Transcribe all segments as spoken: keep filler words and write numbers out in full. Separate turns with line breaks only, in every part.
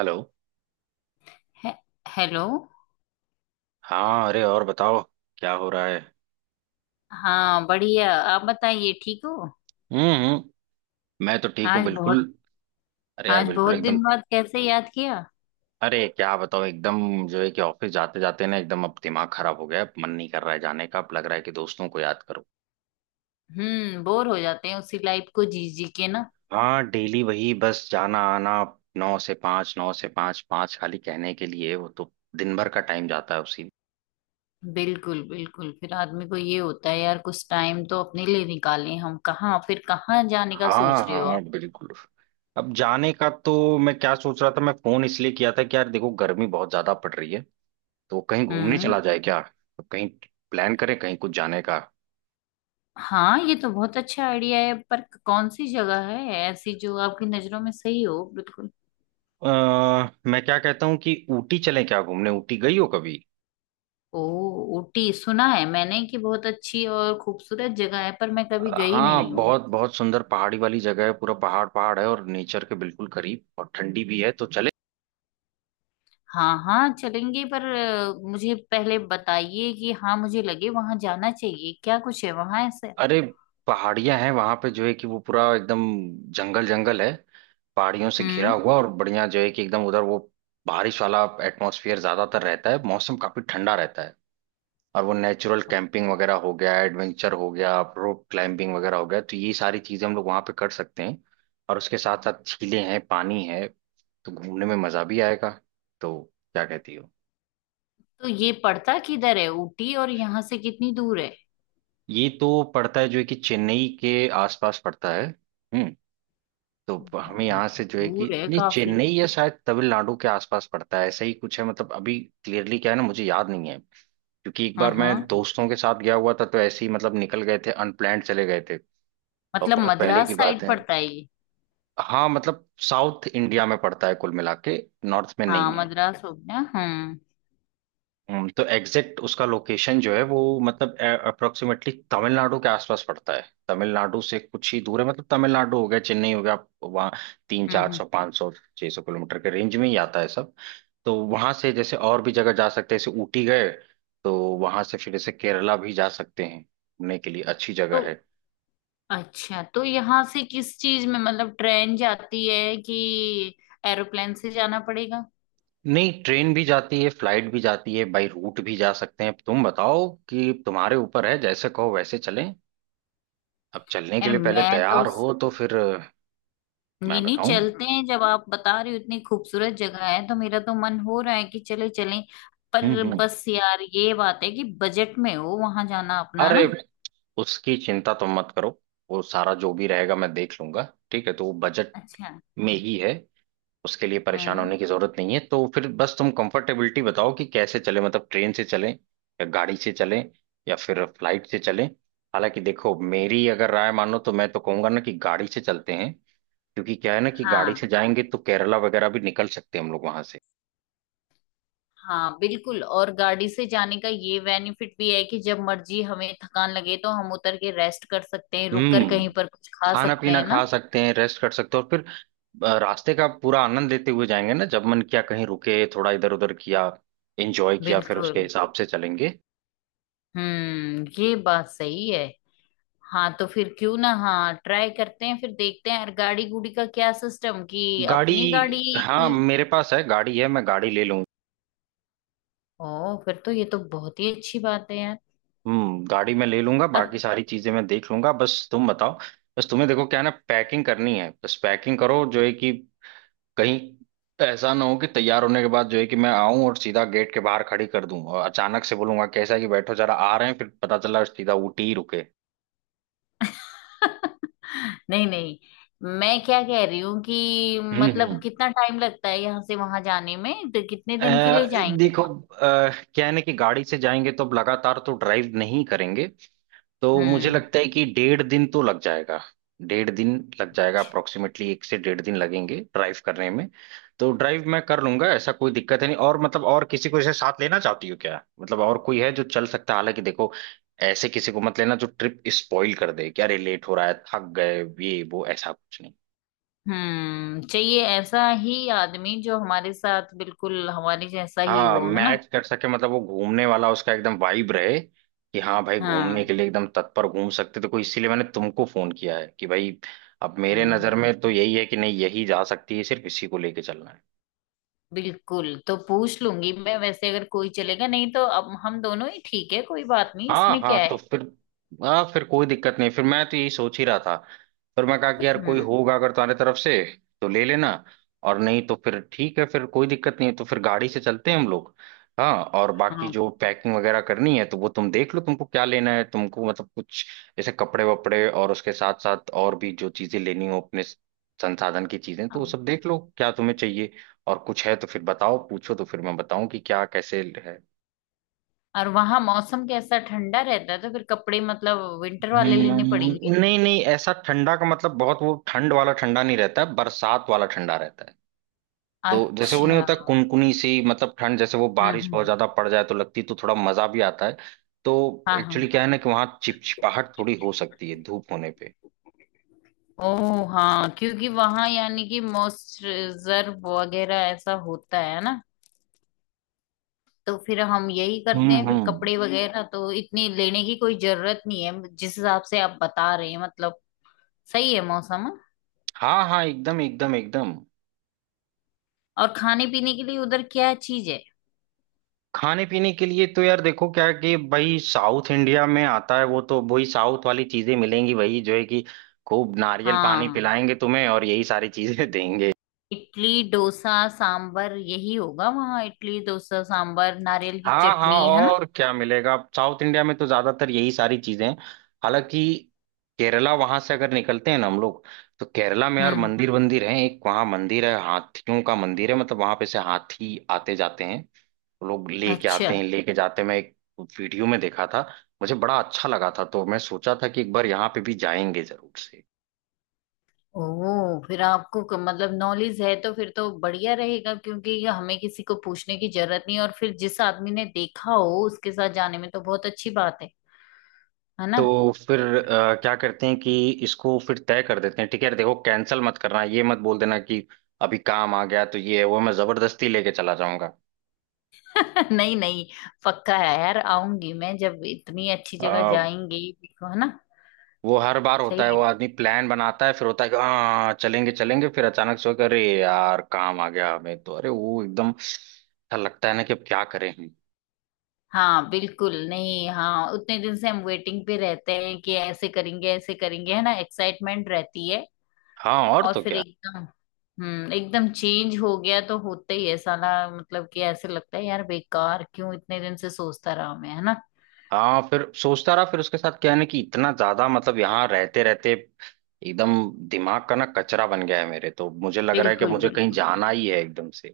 Hello.
Hey, hello.
हाँ, अरे और बताओ, क्या हो रहा है?
हाँ बढ़िया, आप बताइए ठीक हो?
हम्म हम्म। मैं तो ठीक हूँ
आज बहुत,
बिल्कुल। अरे यार,
आज
बिल्कुल
बहुत
एकदम।
दिन बाद कैसे याद किया?
अरे क्या बताओ, एकदम जो है कि ऑफिस जाते जाते ना एकदम अब दिमाग खराब हो गया, अब मन नहीं कर रहा है जाने का, अब लग रहा है कि दोस्तों को याद करो।
हम्म, बोर हो जाते हैं उसी लाइफ को जी जी के ना।
हाँ, डेली वही बस जाना आना, नौ से पाँच नौ से पाँच पाँच खाली कहने के लिए, वो तो दिन भर का टाइम जाता है उसी में।
बिल्कुल बिल्कुल, फिर आदमी को ये होता है यार कुछ टाइम तो अपने लिए निकालें हम। कहाँ फिर, कहाँ जाने का सोच
हाँ
रहे हो
हाँ
आप?
बिल्कुल। अब जाने का तो, मैं क्या सोच रहा था, मैं फोन इसलिए किया था कि यार देखो, गर्मी बहुत ज्यादा पड़ रही है, तो कहीं घूमने
हम्म।
चला जाए क्या, तो कहीं प्लान करें कहीं कुछ जाने का।
हाँ ये तो बहुत अच्छा आइडिया है, पर कौन सी जगह है ऐसी जो आपकी नजरों में सही हो बिल्कुल?
अ, मैं क्या कहता हूँ कि ऊटी चलें क्या घूमने, ऊटी गई हो कभी?
ओ, ऊटी सुना है मैंने कि बहुत अच्छी और खूबसूरत जगह है, पर मैं
अ,
कभी गई
हाँ,
नहीं हूँ।
बहुत बहुत सुंदर पहाड़ी वाली जगह है, पूरा पहाड़ पहाड़ है, और नेचर के बिल्कुल करीब, और ठंडी भी है, तो चले।
हाँ हाँ चलेंगे, पर अ, मुझे पहले बताइए कि हाँ मुझे लगे वहां जाना चाहिए, क्या कुछ है वहां ऐसे?
अरे पहाड़ियां हैं वहां पे, जो है कि वो पूरा एकदम जंगल जंगल है, पहाड़ियों से घिरा
हम्म,
हुआ, और बढ़िया जो है कि एकदम उधर वो बारिश वाला एटमॉस्फेयर ज्यादातर रहता है, मौसम काफी ठंडा रहता है, और वो नेचुरल कैंपिंग वगैरह हो गया, एडवेंचर हो गया, रोप क्लाइंबिंग वगैरह हो गया, तो ये सारी चीजें हम लोग वहां पे कर सकते हैं। और उसके साथ साथ झीलें हैं, पानी है, तो घूमने में मजा भी आएगा। तो क्या कहती हो?
तो ये पड़ता किधर है ऊटी, और यहाँ से कितनी दूर है?
ये तो पड़ता है जो है कि चेन्नई के आसपास पड़ता है। हम्म तो हमें
ओ,
यहाँ से जो है कि
दूर है
ये
काफी।
चेन्नई या शायद तमिलनाडु के आसपास पड़ता है, ऐसा ही कुछ है, मतलब अभी क्लियरली क्या है ना, मुझे याद नहीं है, क्योंकि एक
हाँ
बार मैं
हाँ,
दोस्तों के साथ गया हुआ था तो ऐसे ही मतलब निकल गए थे, अनप्लान्ड चले गए थे, और
मतलब
बहुत पहले की
मद्रास
बात
साइड
है।
पड़ता है ये?
हाँ मतलब साउथ इंडिया में पड़ता है कुल मिला के, नॉर्थ में
हाँ
नहीं है।
मद्रास हो गया। हम्म
हम्म, तो एग्जैक्ट उसका लोकेशन जो है वो मतलब अप्रोक्सीमेटली तमिलनाडु के आसपास पड़ता है, तमिलनाडु से कुछ ही दूर है, मतलब तमिलनाडु हो गया, चेन्नई हो गया, आप वहाँ तीन
हम्म।
चार
हम्म।
सौ पाँच सौ छह सौ किलोमीटर के रेंज में ही आता है सब। तो वहां से जैसे और भी जगह जा सकते हैं, जैसे ऊटी गए तो वहां से फिर जैसे केरला भी जा सकते हैं, घूमने के लिए अच्छी
तो
जगह है।
अच्छा, तो यहाँ से किस चीज में मतलब ट्रेन जाती है कि एरोप्लेन से जाना पड़ेगा?
नहीं, ट्रेन भी जाती है, फ्लाइट भी जाती है, बाई रूट भी जा सकते हैं, अब तुम बताओ कि तुम्हारे ऊपर है, जैसे कहो वैसे चलें। अब चलने के
यार
लिए पहले
मैं तो,
तैयार हो तो फिर अ, मैं
नहीं नहीं
बताऊं।
चलते हैं, जब आप बता रहे हो इतनी खूबसूरत जगह है तो मेरा तो मन हो रहा है कि चले चलें।
हम्म
पर
हम्म।
बस यार ये बात है कि बजट में हो वहां जाना अपना
अरे
ना।
उसकी चिंता तुम मत करो, वो सारा जो भी रहेगा मैं देख लूंगा, ठीक है, तो वो बजट
अच्छा।
में ही है, उसके लिए परेशान
हम्म।
होने की जरूरत नहीं है, तो फिर बस तुम कंफर्टेबिलिटी बताओ कि कैसे चले, मतलब ट्रेन से चलें या गाड़ी से चलें या फिर फ्लाइट से चलें। हालांकि देखो, मेरी अगर राय मानो तो मैं तो कहूंगा ना कि गाड़ी से चलते हैं, क्योंकि क्या है ना कि गाड़ी
हाँ
से जाएंगे तो केरला वगैरह भी निकल सकते हैं हम लोग वहां से।
हाँ बिल्कुल, और गाड़ी से जाने का ये बेनिफिट भी है कि जब मर्जी हमें थकान लगे तो हम उतर के रेस्ट कर सकते हैं, रुक कर
हम्म
कहीं पर कुछ खा
खाना
सकते
पीना
हैं ना।
खा सकते हैं, रेस्ट कर सकते हैं, और फिर अ, रास्ते का पूरा आनंद लेते हुए जाएंगे ना, जब मन किया कहीं रुके, थोड़ा इधर उधर किया, एंजॉय किया, फिर उसके
बिल्कुल।
हिसाब से चलेंगे।
हम्म, ये बात सही है। हाँ तो फिर क्यों ना, हाँ ट्राई करते हैं, फिर देखते हैं यार गाड़ी गुड़ी का क्या सिस्टम, कि अपनी गाड़ी
गाड़ी हाँ
की?
मेरे पास है, गाड़ी है, मैं गाड़ी ले लूँ।
ओ फिर तो ये तो बहुत ही अच्छी बात है यार।
हम्म गाड़ी मैं ले लूंगा,
और
बाकी सारी चीजें मैं देख लूंगा, बस तुम बताओ, बस तुम्हें देखो क्या है ना, पैकिंग करनी है, बस पैकिंग करो जो है कि कहीं ऐसा ना हो कि तैयार होने के बाद जो है कि मैं आऊं और सीधा गेट के बाहर खड़ी कर दूं और अचानक से बोलूंगा कैसा है कि बैठो जरा, आ रहे हैं, फिर पता चला सीधा ऊटी ही रुके।
नहीं नहीं, मैं क्या कह रही हूँ कि
हम्म
मतलब
हम्म।
कितना टाइम लगता है यहाँ से वहां जाने में, तो कितने
अ,
दिन के लिए जाएंगे?
देखो अ, क्या है ना कि गाड़ी से जाएंगे तो अब लगातार तो ड्राइव नहीं करेंगे, तो मुझे
हम्म।
लगता है कि डेढ़ दिन तो लग जाएगा, डेढ़ दिन लग जाएगा, अप्रोक्सीमेटली एक से डेढ़ दिन लगेंगे ड्राइव करने में। तो ड्राइव मैं कर लूंगा, ऐसा कोई दिक्कत है नहीं, और मतलब और किसी को इसे साथ लेना चाहती हो क्या, मतलब और कोई है जो चल सकता है? हालांकि देखो, ऐसे किसी को मत लेना जो ट्रिप स्पॉइल कर दे कि अरे लेट हो रहा है, थक गए, ये वो ऐसा कुछ।
हम्म, चाहिए ऐसा ही आदमी जो हमारे साथ बिल्कुल हमारे जैसा ही
हाँ
हो, है ना।
मैच कर सके, मतलब वो घूमने वाला उसका एकदम वाइब रहे कि हाँ भाई घूमने
हाँ।
के लिए एकदम तत्पर, घूम सकते तो कोई, इसीलिए मैंने तुमको फोन किया है कि भाई अब मेरे नजर
हम्म।
में तो यही है कि नहीं, यही जा सकती है, सिर्फ इसी को लेके चलना है।
बिल्कुल, तो पूछ लूंगी मैं, वैसे अगर कोई चलेगा नहीं तो अब हम दोनों ही ठीक है, कोई बात नहीं
हाँ
इसमें
हाँ,
क्या
तो
है।
फिर हाँ फिर कोई दिक्कत नहीं, फिर मैं तो यही सोच ही रहा था, फिर मैं कहा कि यार कोई
हम्म।
होगा अगर तुम्हारे तरफ से तो ले लेना, और नहीं तो फिर ठीक है, फिर कोई दिक्कत नहीं है, तो फिर गाड़ी से चलते हैं हम लोग। हाँ, और बाकी
हाँ
जो पैकिंग वगैरह करनी है तो वो तुम देख लो, तुमको क्या लेना है, तुमको मतलब कुछ जैसे कपड़े वपड़े, और उसके साथ साथ और भी जो चीजें लेनी हो अपने संसाधन की चीजें, तो वो
हाँ।
सब देख लो क्या तुम्हें चाहिए और कुछ है तो फिर बताओ पूछो, तो फिर मैं बताऊं कि क्या कैसे है।
और वहां मौसम कैसा, ठंडा रहता है तो फिर कपड़े मतलब विंटर वाले लेने
हम्म,
पड़ेंगे?
नहीं नहीं, ऐसा ठंडा का मतलब बहुत वो ठंड वाला ठंडा नहीं रहता है, बरसात वाला ठंडा रहता है, तो जैसे वो नहीं
अच्छा।
होता कुनकुनी सी मतलब ठंड, जैसे वो
हम्म
बारिश बहुत
हम्म।
ज्यादा पड़ जाए तो लगती है, तो थोड़ा मजा भी आता है। तो
हाँ हाँ।
एक्चुअली क्या है ना कि वहां चिपचिपाहट थोड़ी हो सकती है धूप होने पे।
ओ हाँ, क्योंकि वहां यानी कि मॉइस्चराइजर वगैरह ऐसा होता है ना। तो फिर हम यही करते
हम्म
हैं, फिर
हम्म।
कपड़े वगैरह तो इतनी लेने की कोई जरूरत नहीं है जिस हिसाब से आप बता रहे हैं, मतलब सही है मौसम, हाँ?
हाँ हाँ एकदम एकदम एकदम।
और खाने पीने के लिए उधर क्या चीज है?
खाने पीने के लिए तो यार देखो क्या है कि भाई साउथ इंडिया में आता है वो, तो वही साउथ वाली चीजें मिलेंगी, वही जो है कि खूब नारियल पानी
हाँ,
पिलाएंगे तुम्हें और यही सारी चीजें देंगे।
इडली डोसा सांबर यही होगा वहाँ, इडली डोसा सांबर नारियल की
हाँ हाँ,
चटनी, है ना।
और क्या मिलेगा साउथ इंडिया में तो ज्यादातर यही सारी चीजें हैं। हालांकि केरला वहां से अगर निकलते हैं ना हम लोग, तो केरला में यार
हम्म।
मंदिर वंदिर हैं, एक वहाँ मंदिर है, हाथियों का मंदिर है, मतलब वहां पे से हाथी आते जाते हैं, तो लोग लेके
अच्छा।
आते हैं, लेके जाते हैं, मैं एक वीडियो में देखा था, मुझे बड़ा अच्छा लगा था, तो मैं सोचा था कि एक बार यहाँ पे भी जाएंगे जरूर से।
ओ फिर आपको क- मतलब नॉलेज है तो फिर तो बढ़िया रहेगा, क्योंकि ये हमें किसी को पूछने की जरूरत नहीं, और फिर जिस आदमी ने देखा हो उसके साथ जाने में तो बहुत अच्छी बात है है ना।
तो फिर अ, क्या करते हैं कि इसको फिर तय कर देते हैं, ठीक है, देखो कैंसिल मत करना, ये मत बोल देना कि अभी काम आ गया तो ये है वो है, मैं जबरदस्ती लेके चला जाऊंगा।
नहीं नहीं, पक्का है यार, आऊंगी मैं, जब इतनी अच्छी
अ,
जगह जाएंगे देखो, है ना।
वो हर बार होता है, वो
सही,
आदमी प्लान बनाता है, फिर होता है कि हाँ चलेंगे चलेंगे फिर अचानक से होकर अरे यार काम आ गया हमें, तो अरे वो एकदम ऐसा लगता है ना कि अब क्या करें हम।
हाँ बिल्कुल। नहीं हाँ, उतने दिन से हम वेटिंग पे रहते हैं कि ऐसे करेंगे ऐसे करेंगे, है ना, एक्साइटमेंट रहती है।
हाँ, और
और
तो
फिर
क्या,
एकदम, हम्म, एकदम चेंज हो गया तो होता ही है साला। मतलब कि ऐसे लगता है यार बेकार क्यों इतने दिन से सोचता रहा मैं, है ना।
हाँ फिर सोचता रहा, फिर उसके साथ क्या है ना कि इतना ज्यादा मतलब यहाँ रहते रहते एकदम दिमाग का ना कचरा बन गया है मेरे, तो मुझे लग रहा है कि
बिल्कुल
मुझे कहीं
बिल्कुल।
जाना ही है एकदम से।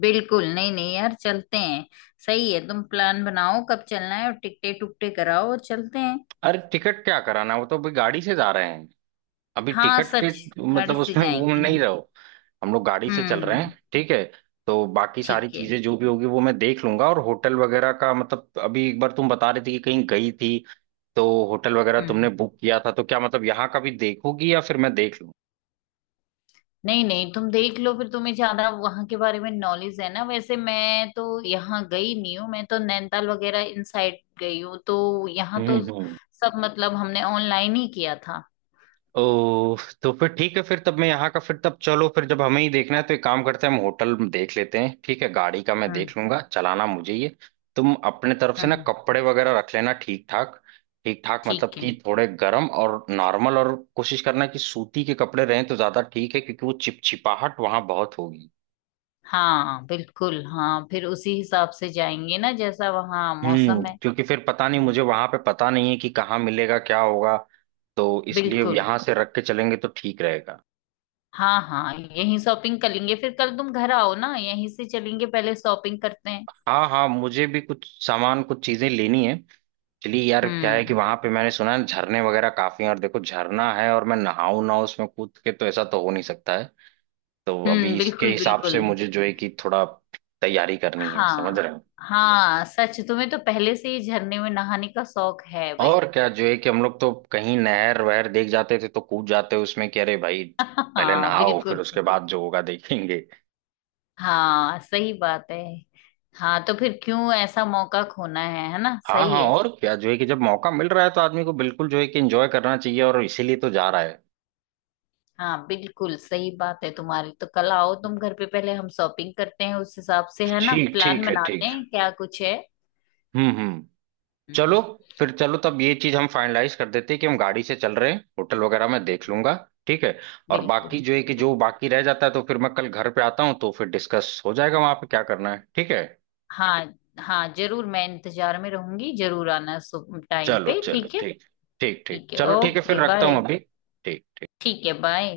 बिल्कुल नहीं नहीं यार, चलते हैं। सही है, तुम प्लान बनाओ कब चलना है, और टिकटे टुकटे कराओ और चलते हैं।
अरे टिकट क्या कराना है? वो तो अभी गाड़ी से जा रहे हैं, अभी
हाँ
टिकट के
सच। गाड़ी
मतलब
से
उसमें वो
जाएंगे
नहीं
हम।
रहो, हम लोग गाड़ी से चल रहे हैं,
हम्म।
ठीक है। तो बाकी सारी
ठीक है।
चीजें जो भी होगी वो मैं देख लूंगा, और होटल वगैरह का मतलब अभी एक बार तुम बता रही थी कि कहीं गई थी, तो होटल वगैरह तुमने
हम्म,
बुक किया था, तो क्या मतलब यहाँ का भी देखोगी या फिर मैं देख लूँ?
नहीं नहीं तुम देख लो, फिर तुम्हें ज्यादा वहां के बारे में नॉलेज है ना। वैसे मैं तो यहाँ गई नहीं हूँ, मैं तो नैनीताल वगैरह इन साइड गई हूँ, तो यहाँ
हम्म
तो
हम्म।
सब मतलब हमने ऑनलाइन ही किया था।
ओ, तो फिर ठीक है, फिर तब मैं यहाँ का, फिर तब चलो फिर जब हमें ही देखना है तो एक काम करते हैं, हम होटल में देख लेते हैं, ठीक है, गाड़ी का मैं
हम्म
देख लूंगा, चलाना मुझे, ये तुम अपने तरफ से
हम्म।
ना
हम्म,
कपड़े वगैरह रख लेना ठीक ठाक, ठीक ठाक मतलब
ठीक है।
कि थोड़े गर्म और नॉर्मल, और कोशिश करना कि सूती के कपड़े रहें तो ज्यादा ठीक है क्योंकि वो चिपचिपाहट वहां बहुत होगी।
हाँ बिल्कुल, हाँ फिर उसी हिसाब से जाएंगे ना जैसा वहाँ
हम्म
मौसम है।
क्योंकि फिर पता नहीं, मुझे वहां पे पता नहीं है कि कहाँ मिलेगा क्या होगा, तो इसलिए
बिल्कुल।
यहाँ से रख के चलेंगे तो ठीक रहेगा।
हाँ हाँ यहीं शॉपिंग कर लेंगे, फिर कल तुम घर आओ ना, यहीं से चलेंगे पहले शॉपिंग करते हैं।
हाँ हाँ, मुझे भी कुछ सामान कुछ चीजें लेनी है। एक्चुअली यार क्या है कि
हम्म
वहां पे मैंने सुना है झरने वगैरह काफी हैं, और देखो झरना है और मैं नहाऊं ना उसमें कूद के, तो ऐसा तो हो नहीं सकता है, तो अभी
हम्म।
इसके
बिल्कुल
हिसाब से
बिल्कुल।
मुझे जो है कि थोड़ा तैयारी करनी है, समझ
हाँ
रहे हो।
हाँ सच, तुम्हें तो पहले से ही झरने में नहाने का शौक है भाई।
और क्या जो है कि हम लोग तो कहीं नहर वहर देख जाते थे तो कूद जाते उसमें कि अरे भाई पहले
हाँ
नहाओ फिर
बिल्कुल।
उसके बाद जो होगा देखेंगे।
हाँ सही बात है। हाँ तो फिर क्यों ऐसा मौका खोना है है ना,
हाँ
सही
हाँ,
है।
और क्या जो है कि जब मौका मिल रहा है तो आदमी को बिल्कुल जो है कि एंजॉय करना चाहिए, और इसीलिए तो जा रहा है।
हाँ बिल्कुल सही बात है तुम्हारी, तो कल आओ तुम घर पे, पहले हम शॉपिंग करते हैं उस हिसाब से, है ना,
ठीक
प्लान
ठीक है
बनाते
ठीक।
हैं क्या कुछ है।
हम्म हम्म। चलो
हम्म।
फिर चलो, तब ये चीज हम फाइनलाइज कर देते हैं कि हम गाड़ी से चल रहे हैं, होटल वगैरह मैं देख लूंगा, ठीक है। और बाकी
बिल्कुल
जो है कि जो
बिल्कुल।
बाकी रह जाता है तो फिर मैं कल घर पे आता हूँ तो फिर डिस्कस हो जाएगा वहां पे क्या करना है, ठीक है।
हाँ हाँ जरूर, मैं इंतजार में रहूंगी, जरूर आना टाइम
चलो
पे,
चलो
ठीक है।
ठीक, ठीक ठीक
ठीक है,
चलो, ठीक है फिर
ओके
रखता
बाय।
हूँ अभी। ठीक
ठीक है, बाय।